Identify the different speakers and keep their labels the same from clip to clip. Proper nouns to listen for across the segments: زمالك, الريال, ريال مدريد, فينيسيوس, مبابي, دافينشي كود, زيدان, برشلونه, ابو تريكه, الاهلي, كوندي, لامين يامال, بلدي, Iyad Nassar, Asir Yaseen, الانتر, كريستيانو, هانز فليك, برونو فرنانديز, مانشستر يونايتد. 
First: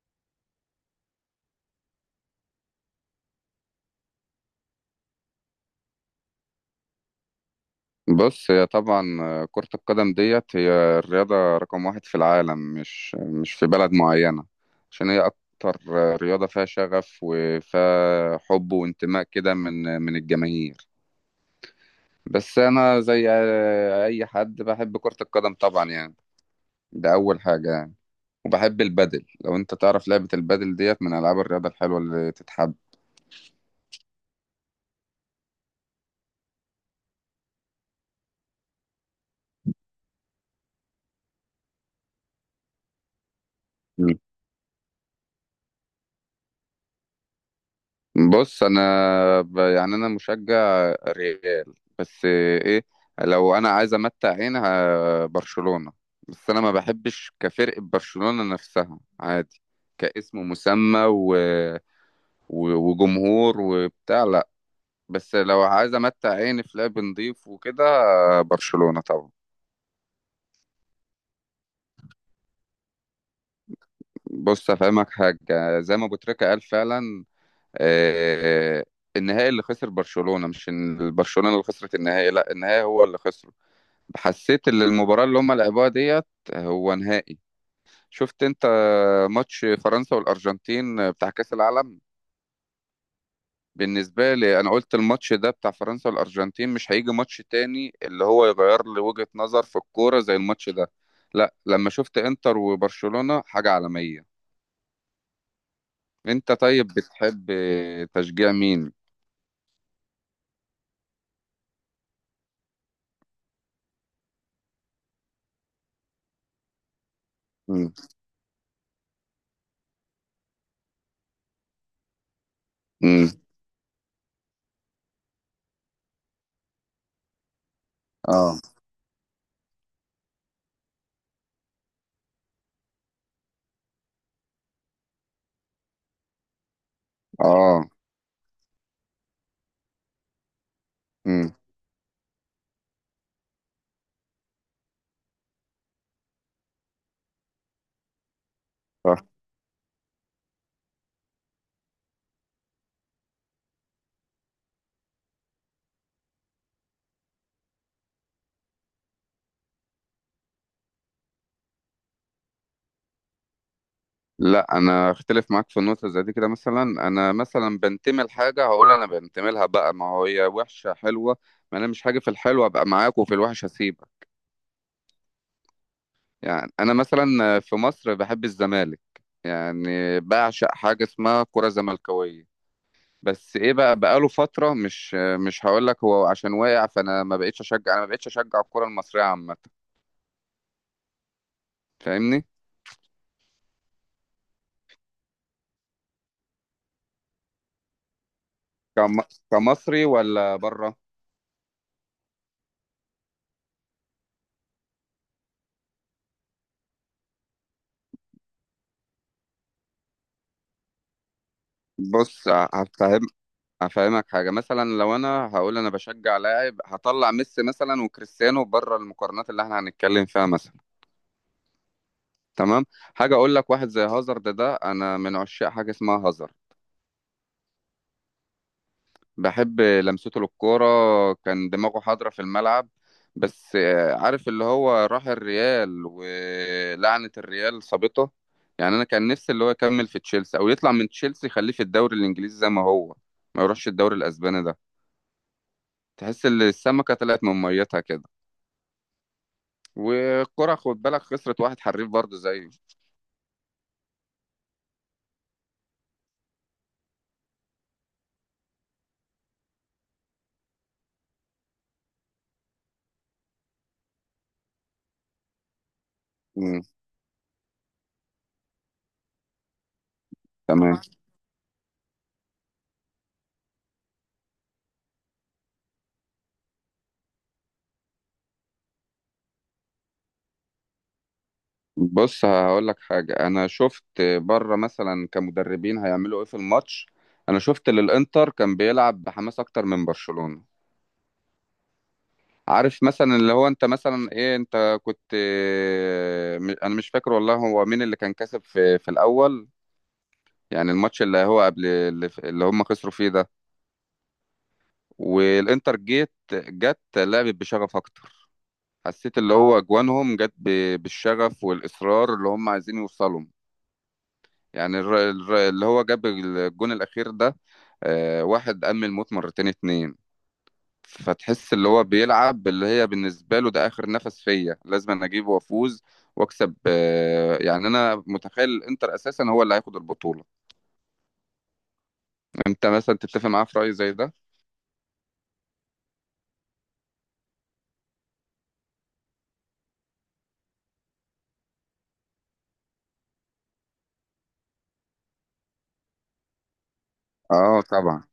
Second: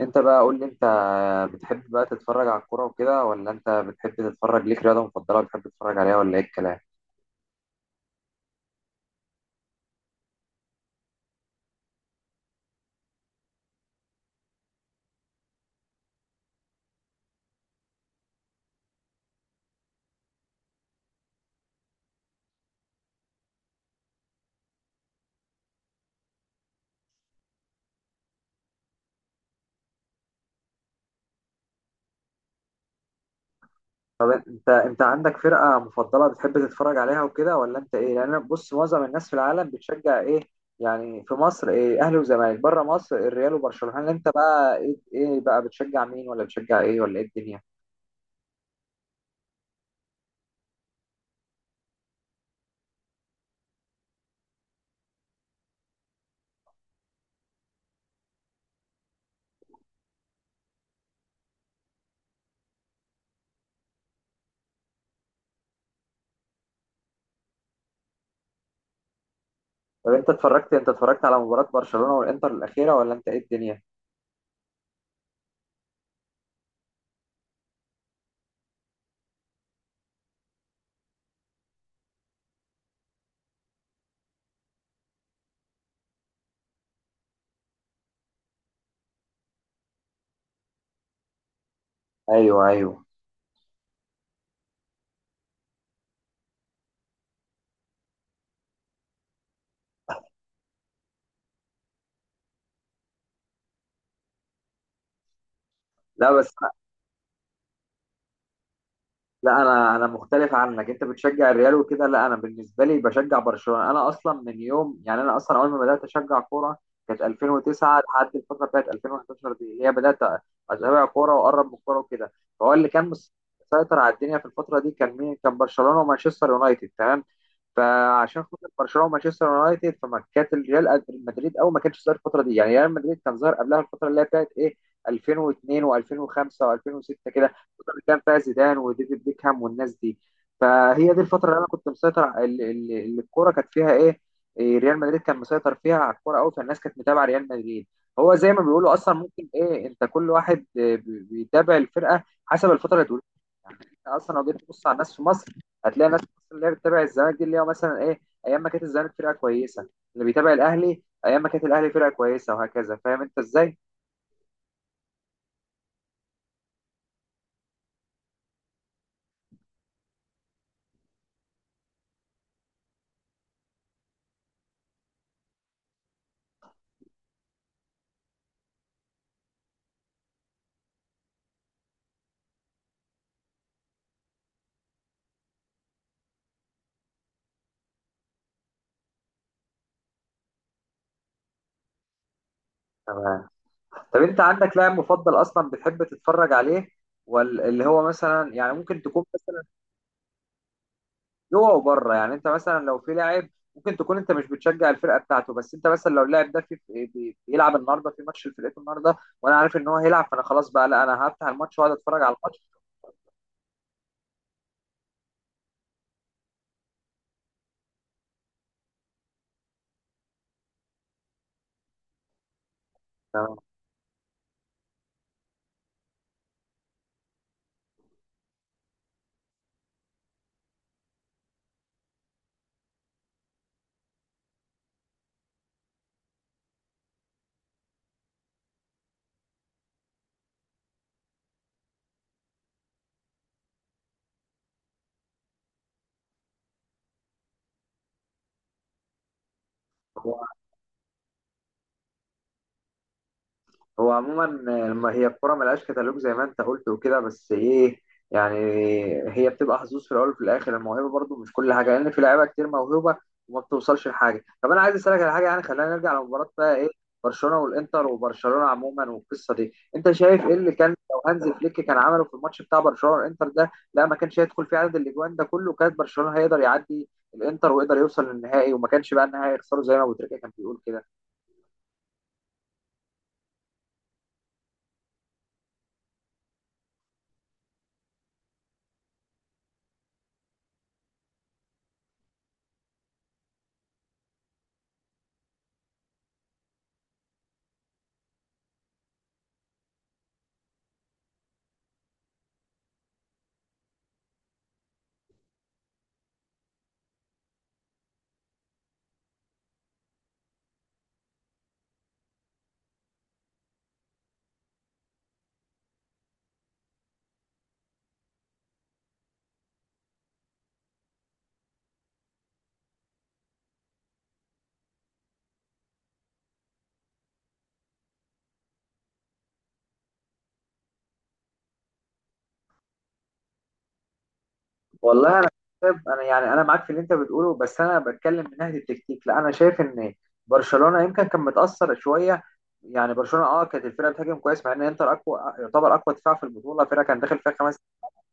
Speaker 1: انت بقى قول لي. انت بتحب بقى تتفرج على الكوره وكده، ولا انت بتحب تتفرج؟ ليك رياضه مفضله بتحب تتفرج عليها، ولا ايه الكلام؟
Speaker 2: بص هي طبعا كرة القدم ديت هي الرياضة رقم واحد في العالم، مش في بلد معينة. عشان هي أكتر رياضة فيها شغف وفيها حب وانتماء كده من الجماهير. بس أنا زي أي حد بحب كرة القدم طبعا، يعني ده أول حاجة. يعني وبحب البادل، لو أنت تعرف لعبة البادل ديت من ألعاب الرياضة الحلوة اللي تتحب.
Speaker 1: انت عندك فرقه مفضله بتحب تتفرج عليها وكده، ولا انت ايه؟ لان انا بص، معظم الناس في العالم بتشجع ايه؟ يعني في مصر، ايه؟ اهلي وزمالك، بره مصر الريال وبرشلونه. انت بقى ايه بقى بتشجع مين، ولا بتشجع ايه، ولا ايه الدنيا؟
Speaker 2: بص انا يعني انا مشجع ريال. بس ايه، لو انا عايز امتع برشلونة. بس انا ما بحبش كفرقة برشلونة نفسها، عادي، كاسم مسمى وجمهور وبتاع، لا. بس لو عايز امتع عيني في لعب نضيف وكده، برشلونة طبعا.
Speaker 1: طب انت اتفرجت على مباراه برشلونه والانتر الاخيره، ولا انت ايه الدنيا؟
Speaker 2: بص افهمك حاجة، زي ما ابو تريكة قال فعلا، آه، النهائي اللي خسر برشلونة، مش إن- برشلونة اللي خسرت النهائي، لا النهائي هو اللي خسر. حسيت ان المباراة اللي هم لعبوها ديت هو نهائي. شفت انت ماتش فرنسا والارجنتين بتاع كأس العالم؟
Speaker 1: ايوه ايوه.
Speaker 2: بالنسبة لي انا قلت الماتش ده بتاع فرنسا والارجنتين، مش هيجي ماتش تاني اللي هو يغير لي وجهة نظر في الكورة زي الماتش ده. لا لما شفت انتر وبرشلونة، حاجة عالمية.
Speaker 1: لا
Speaker 2: انت
Speaker 1: بس،
Speaker 2: طيب بتحب تشجيع مين؟
Speaker 1: لا انا مختلف عنك. انت بتشجع الريال وكده، لا انا بالنسبه لي بشجع برشلونه. انا اصلا من يوم، يعني انا اصلا اول ما بدات اشجع كوره كانت
Speaker 2: مم.
Speaker 1: 2009، لحد الفتره بتاعت 2011 دي اللي هي بدات اتابع كوره واقرب من الكوره وكده. فهو اللي كان
Speaker 2: مم.
Speaker 1: مسيطر على الدنيا في الفتره دي كان مين؟ كان برشلونه ومانشستر يونايتد، تمام؟ فعشان
Speaker 2: اه.
Speaker 1: خاطر برشلونه ومانشستر يونايتد، فما كانت ريال مدريد قوي، ما كانش ظاهر الفتره دي. يعني ريال مدريد كان ظاهر قبلها، الفتره اللي هي بتاعت ايه؟ 2002 و2005 و2006 كده،
Speaker 2: اه.
Speaker 1: الفتره اللي كان فيها زيدان وديفيد بيكهام والناس دي. فهي دي الفتره
Speaker 2: مم.
Speaker 1: اللي انا كنت مسيطر على- اللي اللي- اللي الكوره كانت فيها ايه؟ ريال مدريد كان مسيطر فيها على الكوره قوي، فالناس كانت متابعه ريال مدريد. هو زي ما بيقولوا اصلا، ممكن ايه، انت كل واحد بيتابع الفرقه حسب الفتره اللي تقول. يعني أنت اصلا لو جيت تبص على الناس في مصر، هتلاقي ناس مثلا اللي هي بتتابع الزمالك دي، اللي هي مثلا ايه، ايام ما كانت الزمالك فرقه كويسه. اللي بيتابع الاهلي ايام ما كانت الاهلي فرقه كويسه، وهكذا. فاهم انت ازاي؟
Speaker 2: لا انا اختلف معاك في النقطه زي دي كده. مثلا انا مثلا بنتمي لحاجه، هقول انا بنتمي لها بقى، ما هو هي وحشه حلوه. ما انا مش حاجه في الحلوه ابقى معاك وفي الوحش هسيبك. يعني انا مثلا في مصر بحب الزمالك، يعني بعشق حاجه اسمها كره زملكاويه. بس ايه بقى، بقاله فتره، مش هقول لك هو عشان واقع، فانا ما بقتش اشجع، انا ما بقتش اشجع الكره المصريه عامه. فاهمني؟
Speaker 1: تمام. طب انت عندك لاعب مفضل اصلا بتحب تتفرج عليه، واللي هو مثلا يعني ممكن
Speaker 2: كم-
Speaker 1: تكون مثلا
Speaker 2: كمصري ولا بره؟
Speaker 1: جوه وبره؟ يعني انت مثلا لو في لاعب، ممكن تكون انت مش بتشجع الفرقه بتاعته، بس انت مثلا لو اللاعب ده بيلعب النهارده في ماتش لفرقته النهارده، وانا عارف ان هو هيلعب، فانا خلاص بقى، لا انا هفتح الماتش واقعد اتفرج على
Speaker 2: بص
Speaker 1: الماتش.
Speaker 2: افهمك حاجه، مثلا لو انا هقول انا بشجع لاعب، هطلع ميسي مثلا وكريستيانو بره المقارنات اللي احنا هنتكلم فيها مثلا. تمام، حاجه اقول لك، واحد زي هازارد ده انا من عشاق حاجه اسمها هازارد. بحب لمسته للكوره، كان دماغه حاضره في الملعب. بس عارف اللي هو راح الريال ولعنه الريال صابته. يعني انا كان نفسي اللي هو يكمل في تشيلسي، او يطلع من تشيلسي يخليه في الدوري الانجليزي زي ما هو، ما يروحش الدوري الاسباني ده. تحس ان السمكه طلعت من ميتها كده،
Speaker 1: تمام.
Speaker 2: والكرة خد بالك خسرت واحد حريف برضه زيه.
Speaker 1: هو عموما لما هي الكرة ملهاش كتالوج زي ما انت قلت وكده، بس ايه، يعني هي بتبقى حظوظ في الاول، وفي الاخر الموهبه برضو مش كل حاجه، لان في لعيبه كتير موهوبه وما بتوصلش لحاجه. طب انا عايز اسالك على حاجه، يعني خلينا نرجع لمباراه بقى
Speaker 2: مم.
Speaker 1: ايه، برشلونه والانتر، وبرشلونه عموما والقصه دي. انت شايف ايه اللي كان
Speaker 2: تمام.
Speaker 1: لو هانز فليك كان عمله في الماتش بتاع برشلونه والانتر ده؟ لا ما كانش هيدخل فيه عدد الاجوان ده كله، كانت برشلونه هيقدر يعدي الانتر ويقدر يوصل للنهائي، وما كانش بقى النهائي يخسره زي ما ابو تريكه كان بيقول كده.
Speaker 2: بص هقول لك حاجة، أنا شفت بره مثلا كمدربين هيعملوا إيه في الماتش. أنا شفت اللي الإنتر كان بيلعب بحماس أكتر من برشلونة. عارف مثلا اللي هو أنت مثلا إيه، أنت كنت أنا مش فاكر والله هو مين اللي كان كسب في الأول، يعني الماتش اللي هو قبل اللي هم خسروا فيه ده. والإنتر جت لعبت بشغف أكتر. حسيت اللي هو اجوانهم جت بالشغف والاصرار، اللي هم عايزين يوصلوا. يعني اللي هو جاب الجون الاخير ده، واحد قام الموت مرتين اتنين. فتحس اللي هو بيلعب اللي هي بالنسبة له ده آخر نفس فيا، لازم أنا أجيبه وأفوز وأكسب. يعني أنا متخيل الإنتر أساسا هو اللي هياخد البطولة. أنت مثلا تتفق معاه في رأي زي ده؟
Speaker 1: والله انا شايف، انا يعني انا معاك في اللي انت بتقوله، بس انا بتكلم من ناحيه التكتيك. لا انا شايف ان برشلونه يمكن كان متاثر شويه. يعني برشلونه اه، كانت الفرقه بتهاجم كويس، مع ان انتر اقوى، يعتبر اقوى دفاع في البطوله، فرقه كان داخل فيها خمس.
Speaker 2: أه طبعا.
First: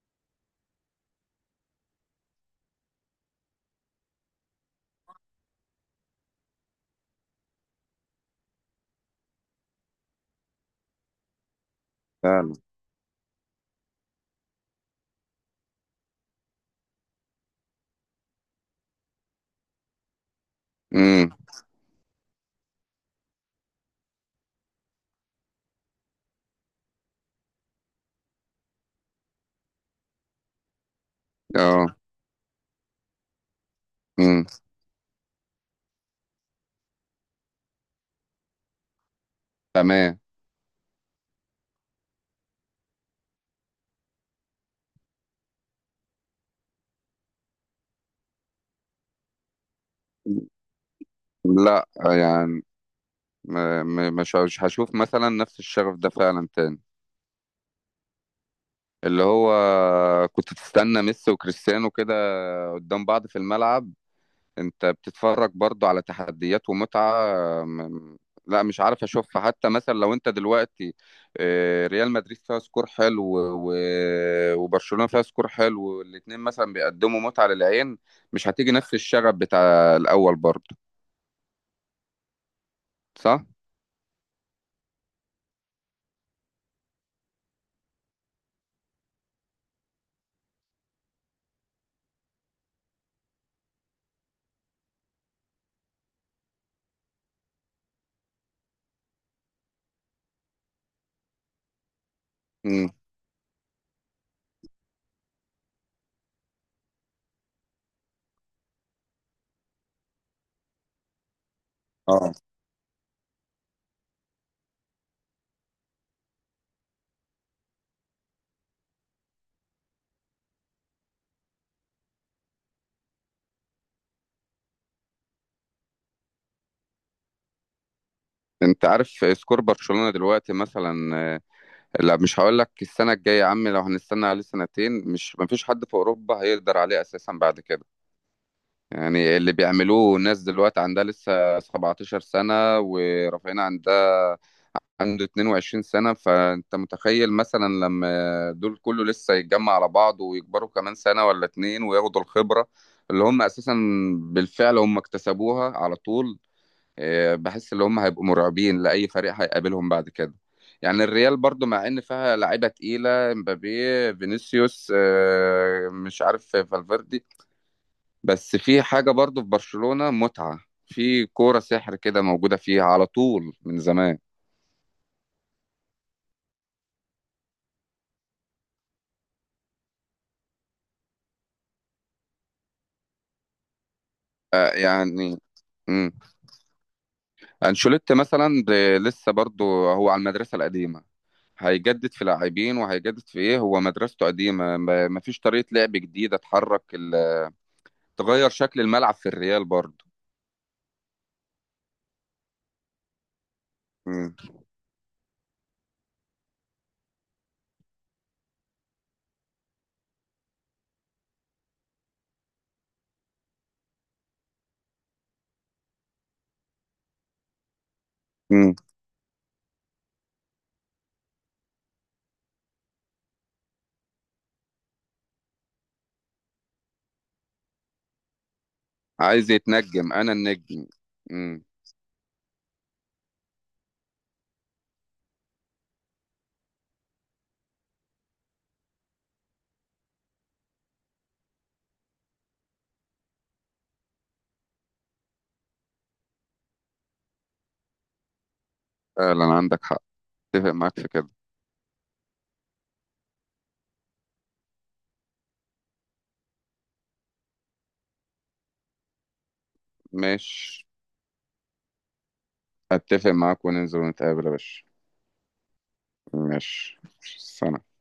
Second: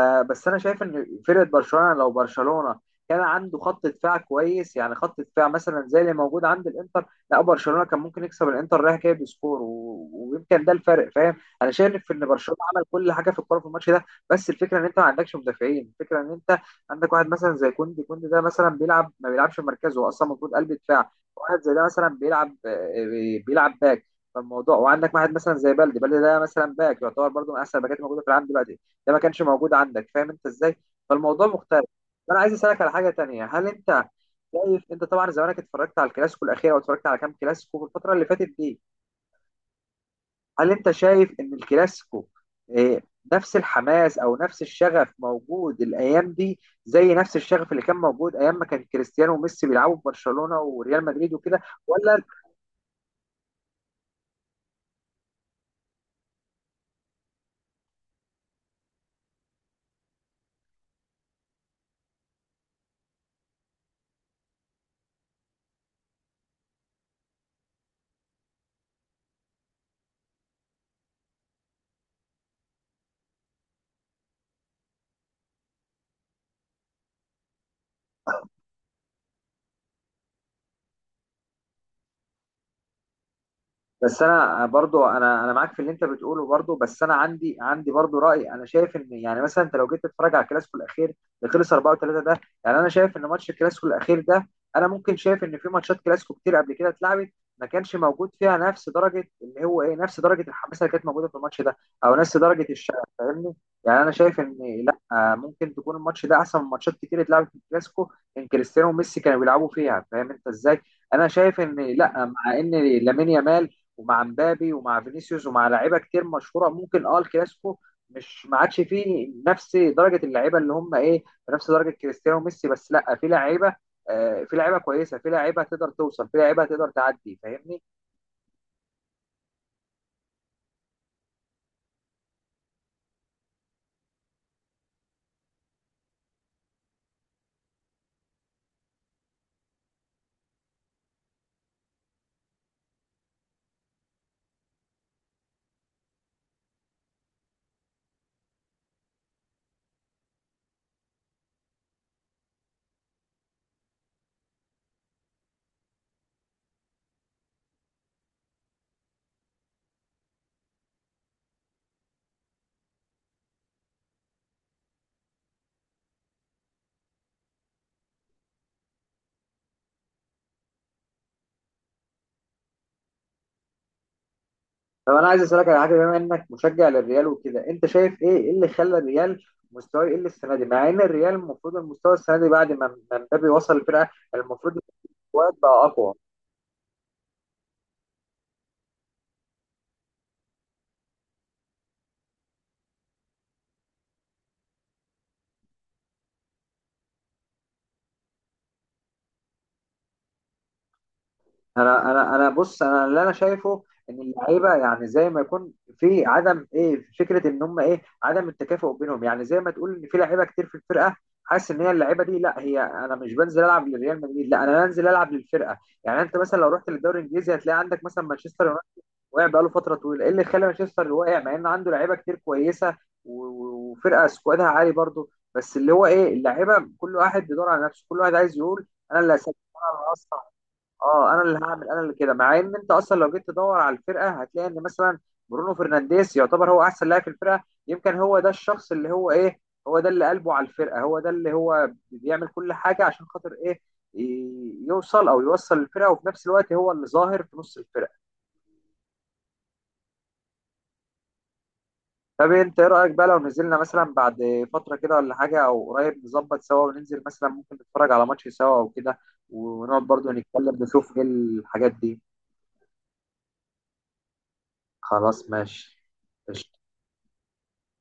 Speaker 1: بس انا شايف ان فرقه برشلونه، لو برشلونه كان عنده خط دفاع كويس، يعني خط دفاع مثلا زي اللي موجود عند الانتر، لا برشلونه كان ممكن يكسب الانتر رايح جاي بسكور، ويمكن ده الفرق، فاهم؟ انا شايف ان
Speaker 2: فعلا.
Speaker 1: برشلونه عمل كل حاجه في الكوره في الماتش ده. بس الفكره ان انت ما عندكش مدافعين. الفكره ان انت عندك واحد مثلا زي كوندي. كوندي ده مثلا بيلعب، ما بيلعبش في مركزه. هو اصلا المفروض قلب دفاع،
Speaker 2: امم.
Speaker 1: واحد زي ده مثلا بيلعب، بيلعب باك. فالموضوع، وعندك واحد مثلا زي بلدي. بلدي ده مثلا باك، يعتبر برضه من احسن الباكات الموجوده في العالم دلوقتي. ده ما كانش موجود عندك، فاهم انت ازاي؟ فالموضوع مختلف.
Speaker 2: أه.
Speaker 1: فانا عايز اسالك على حاجه تانية. هل انت
Speaker 2: امم.
Speaker 1: شايف، انت طبعا زمانك اتفرجت على الكلاسيكو الاخير، او اتفرجت على كام كلاسيكو في الفتره اللي فاتت دي؟
Speaker 2: تمام.
Speaker 1: هل انت شايف ان الكلاسيكو، اه، نفس الحماس او نفس الشغف موجود الايام دي، زي نفس الشغف اللي كان موجود ايام ما كان كريستيانو وميسي بيلعبوا في برشلونه وريال مدريد وكده،
Speaker 2: لا
Speaker 1: ولا؟
Speaker 2: يعني، مش هشوف مثلا نفس الشغف ده فعلا تاني. اللي هو كنت تستنى ميسي وكريستيانو كده قدام بعض في الملعب، انت بتتفرج برضو على تحديات ومتعة. م- لا مش عارف اشوفها حتى. مثلا لو انت دلوقتي ريال مدريد فيها سكور حلو وبرشلونة فيها سكور حلو، والاتنين مثلا بيقدموا متعة للعين، مش هتيجي نفس الشغف بتاع الأول برضو، صح؟
Speaker 1: بس انا برضو، انا انا معاك في اللي انت بتقوله برضو، بس انا عندي برضو راي. انا شايف ان، يعني مثلا انت لو جيت تتفرج على الكلاسيكو الاخير اللي خلص 4-3 ده، يعني انا شايف ان ماتش الكلاسيكو الاخير ده، انا ممكن شايف ان في ماتشات كلاسيكو كتير قبل كده اتلعبت ما كانش موجود فيها نفس درجه اللي هو ايه، نفس درجه الحماسه اللي كانت موجوده في الماتش ده، او نفس درجه
Speaker 2: مم.
Speaker 1: الشغف، فاهمني؟ يعني انا شايف ان لا، ممكن تكون الماتش ده احسن من ماتشات كتير اتلعبت في الكلاسيكو ان كريستيانو وميسي كانوا بيلعبوا فيها، فاهم انت ازاي؟ انا شايف ان لا،
Speaker 2: اه.
Speaker 1: مع ان لامين يامال، ومع مبابي، ومع فينيسيوس، ومع لعيبه كتير مشهوره، ممكن اه الكلاسيكو مش ما عادش فيه نفس درجه اللعيبه اللي هم ايه، نفس درجه كريستيانو وميسي، بس لا في لعيبه، في لعيبه كويسه، في لعيبه تقدر توصل، في لعيبه تقدر تعدي، فاهمني؟
Speaker 2: انت عارف سكور برشلونة دلوقتي مثلا لا مش هقول لك السنة الجاية يا عم، لو هنستنى عليه سنتين، مش مفيش حد في أوروبا هيقدر عليه أساسا بعد كده. يعني اللي بيعملوه ناس دلوقتي عندها لسه 17 سنة ورافعين، عندها عنده 22 سنة. فأنت متخيل مثلا لما دول كله لسه يتجمع على بعض، ويكبروا كمان سنة ولا اتنين، وياخدوا الخبرة اللي هم أساسا بالفعل هم اكتسبوها على طول، بحس ان هم هيبقوا مرعبين لاي فريق هيقابلهم بعد كده. يعني الريال برضو مع ان فيها لعيبه تقيله، مبابي، فينيسيوس، مش عارف، فالفيردي. بس في حاجه برضو في برشلونه متعه، في كوره سحر كده موجوده فيها على طول من زمان.
Speaker 1: طب انا عايز اسالك على حاجه، بما انك مشجع للريال وكده، انت شايف ايه، إيه اللي خلى الريال مستواه يقل السنه دي، مع ان الريال المفروض المستوى السنه دي بعد ما مبابي وصل الفرقه،
Speaker 2: آه،
Speaker 1: المفروض
Speaker 2: يعني
Speaker 1: المستوى بقى
Speaker 2: امم
Speaker 1: اقوى.
Speaker 2: انشيلوتي مثلا لسه برضو هو على المدرسه القديمه. هيجدد في لاعبين وهيجدد في ايه، هو مدرسته قديمه، ما فيش طريقه لعب جديده تحرك، تغير شكل الملعب في الريال برضه.
Speaker 1: انا بص، انا اللي انا شايفه، ان
Speaker 2: مم.
Speaker 1: اللعيبه يعني زي ما يكون في عدم ايه، فكره ان هم ايه، عدم التكافؤ بينهم. يعني زي ما تقول ان في لعيبه كتير في الفرقه، حاسس ان هي اللعيبه دي، لا هي انا مش بنزل العب لريال مدريد، لا انا بنزل العب للفرقه. يعني انت مثلا لو رحت للدوري الانجليزي، هتلاقي عندك مثلا مانشستر
Speaker 2: مم.
Speaker 1: يونايتد واقع بقاله فتره طويله. ايه اللي خلى مانشستر واقع مع ان عنده لعيبه كتير كويسه، وفرقه سكوادها عالي برضه؟ بس اللي هو ايه، اللعيبه كل واحد بيدور على نفسه، كل واحد عايز يقول انا اللي
Speaker 2: عايز
Speaker 1: هسجل،
Speaker 2: يتنجم، انا النجم.
Speaker 1: اه انا اللي
Speaker 2: مم.
Speaker 1: هعمل، انا اللي كده. مع ان انت اصلا لو جيت تدور على الفرقه، هتلاقي ان مثلا برونو فرنانديز يعتبر هو احسن لاعب في الفرقه. يمكن هو ده الشخص اللي هو ايه، هو ده اللي قلبه على الفرقه، هو ده اللي هو بيعمل كل حاجه عشان خاطر ايه، يوصل الفرقه، وفي نفس الوقت هو اللي ظاهر في نص الفرقه.
Speaker 2: فعلا عندك حق، اتفق معاك في كده.
Speaker 1: طب انت ايه رايك بقى لو نزلنا مثلا بعد فتره كده ولا حاجه، او قريب نظبط سوا وننزل، مثلا ممكن نتفرج على ماتش سوا او كده، ونقعد برضو نتكلم
Speaker 2: ماشي،
Speaker 1: نشوف ايه الحاجات دي؟
Speaker 2: اتفق معاك، وننزل ونتقابل يا باشا.
Speaker 1: خلاص ماشي.
Speaker 2: ماشي. سلام.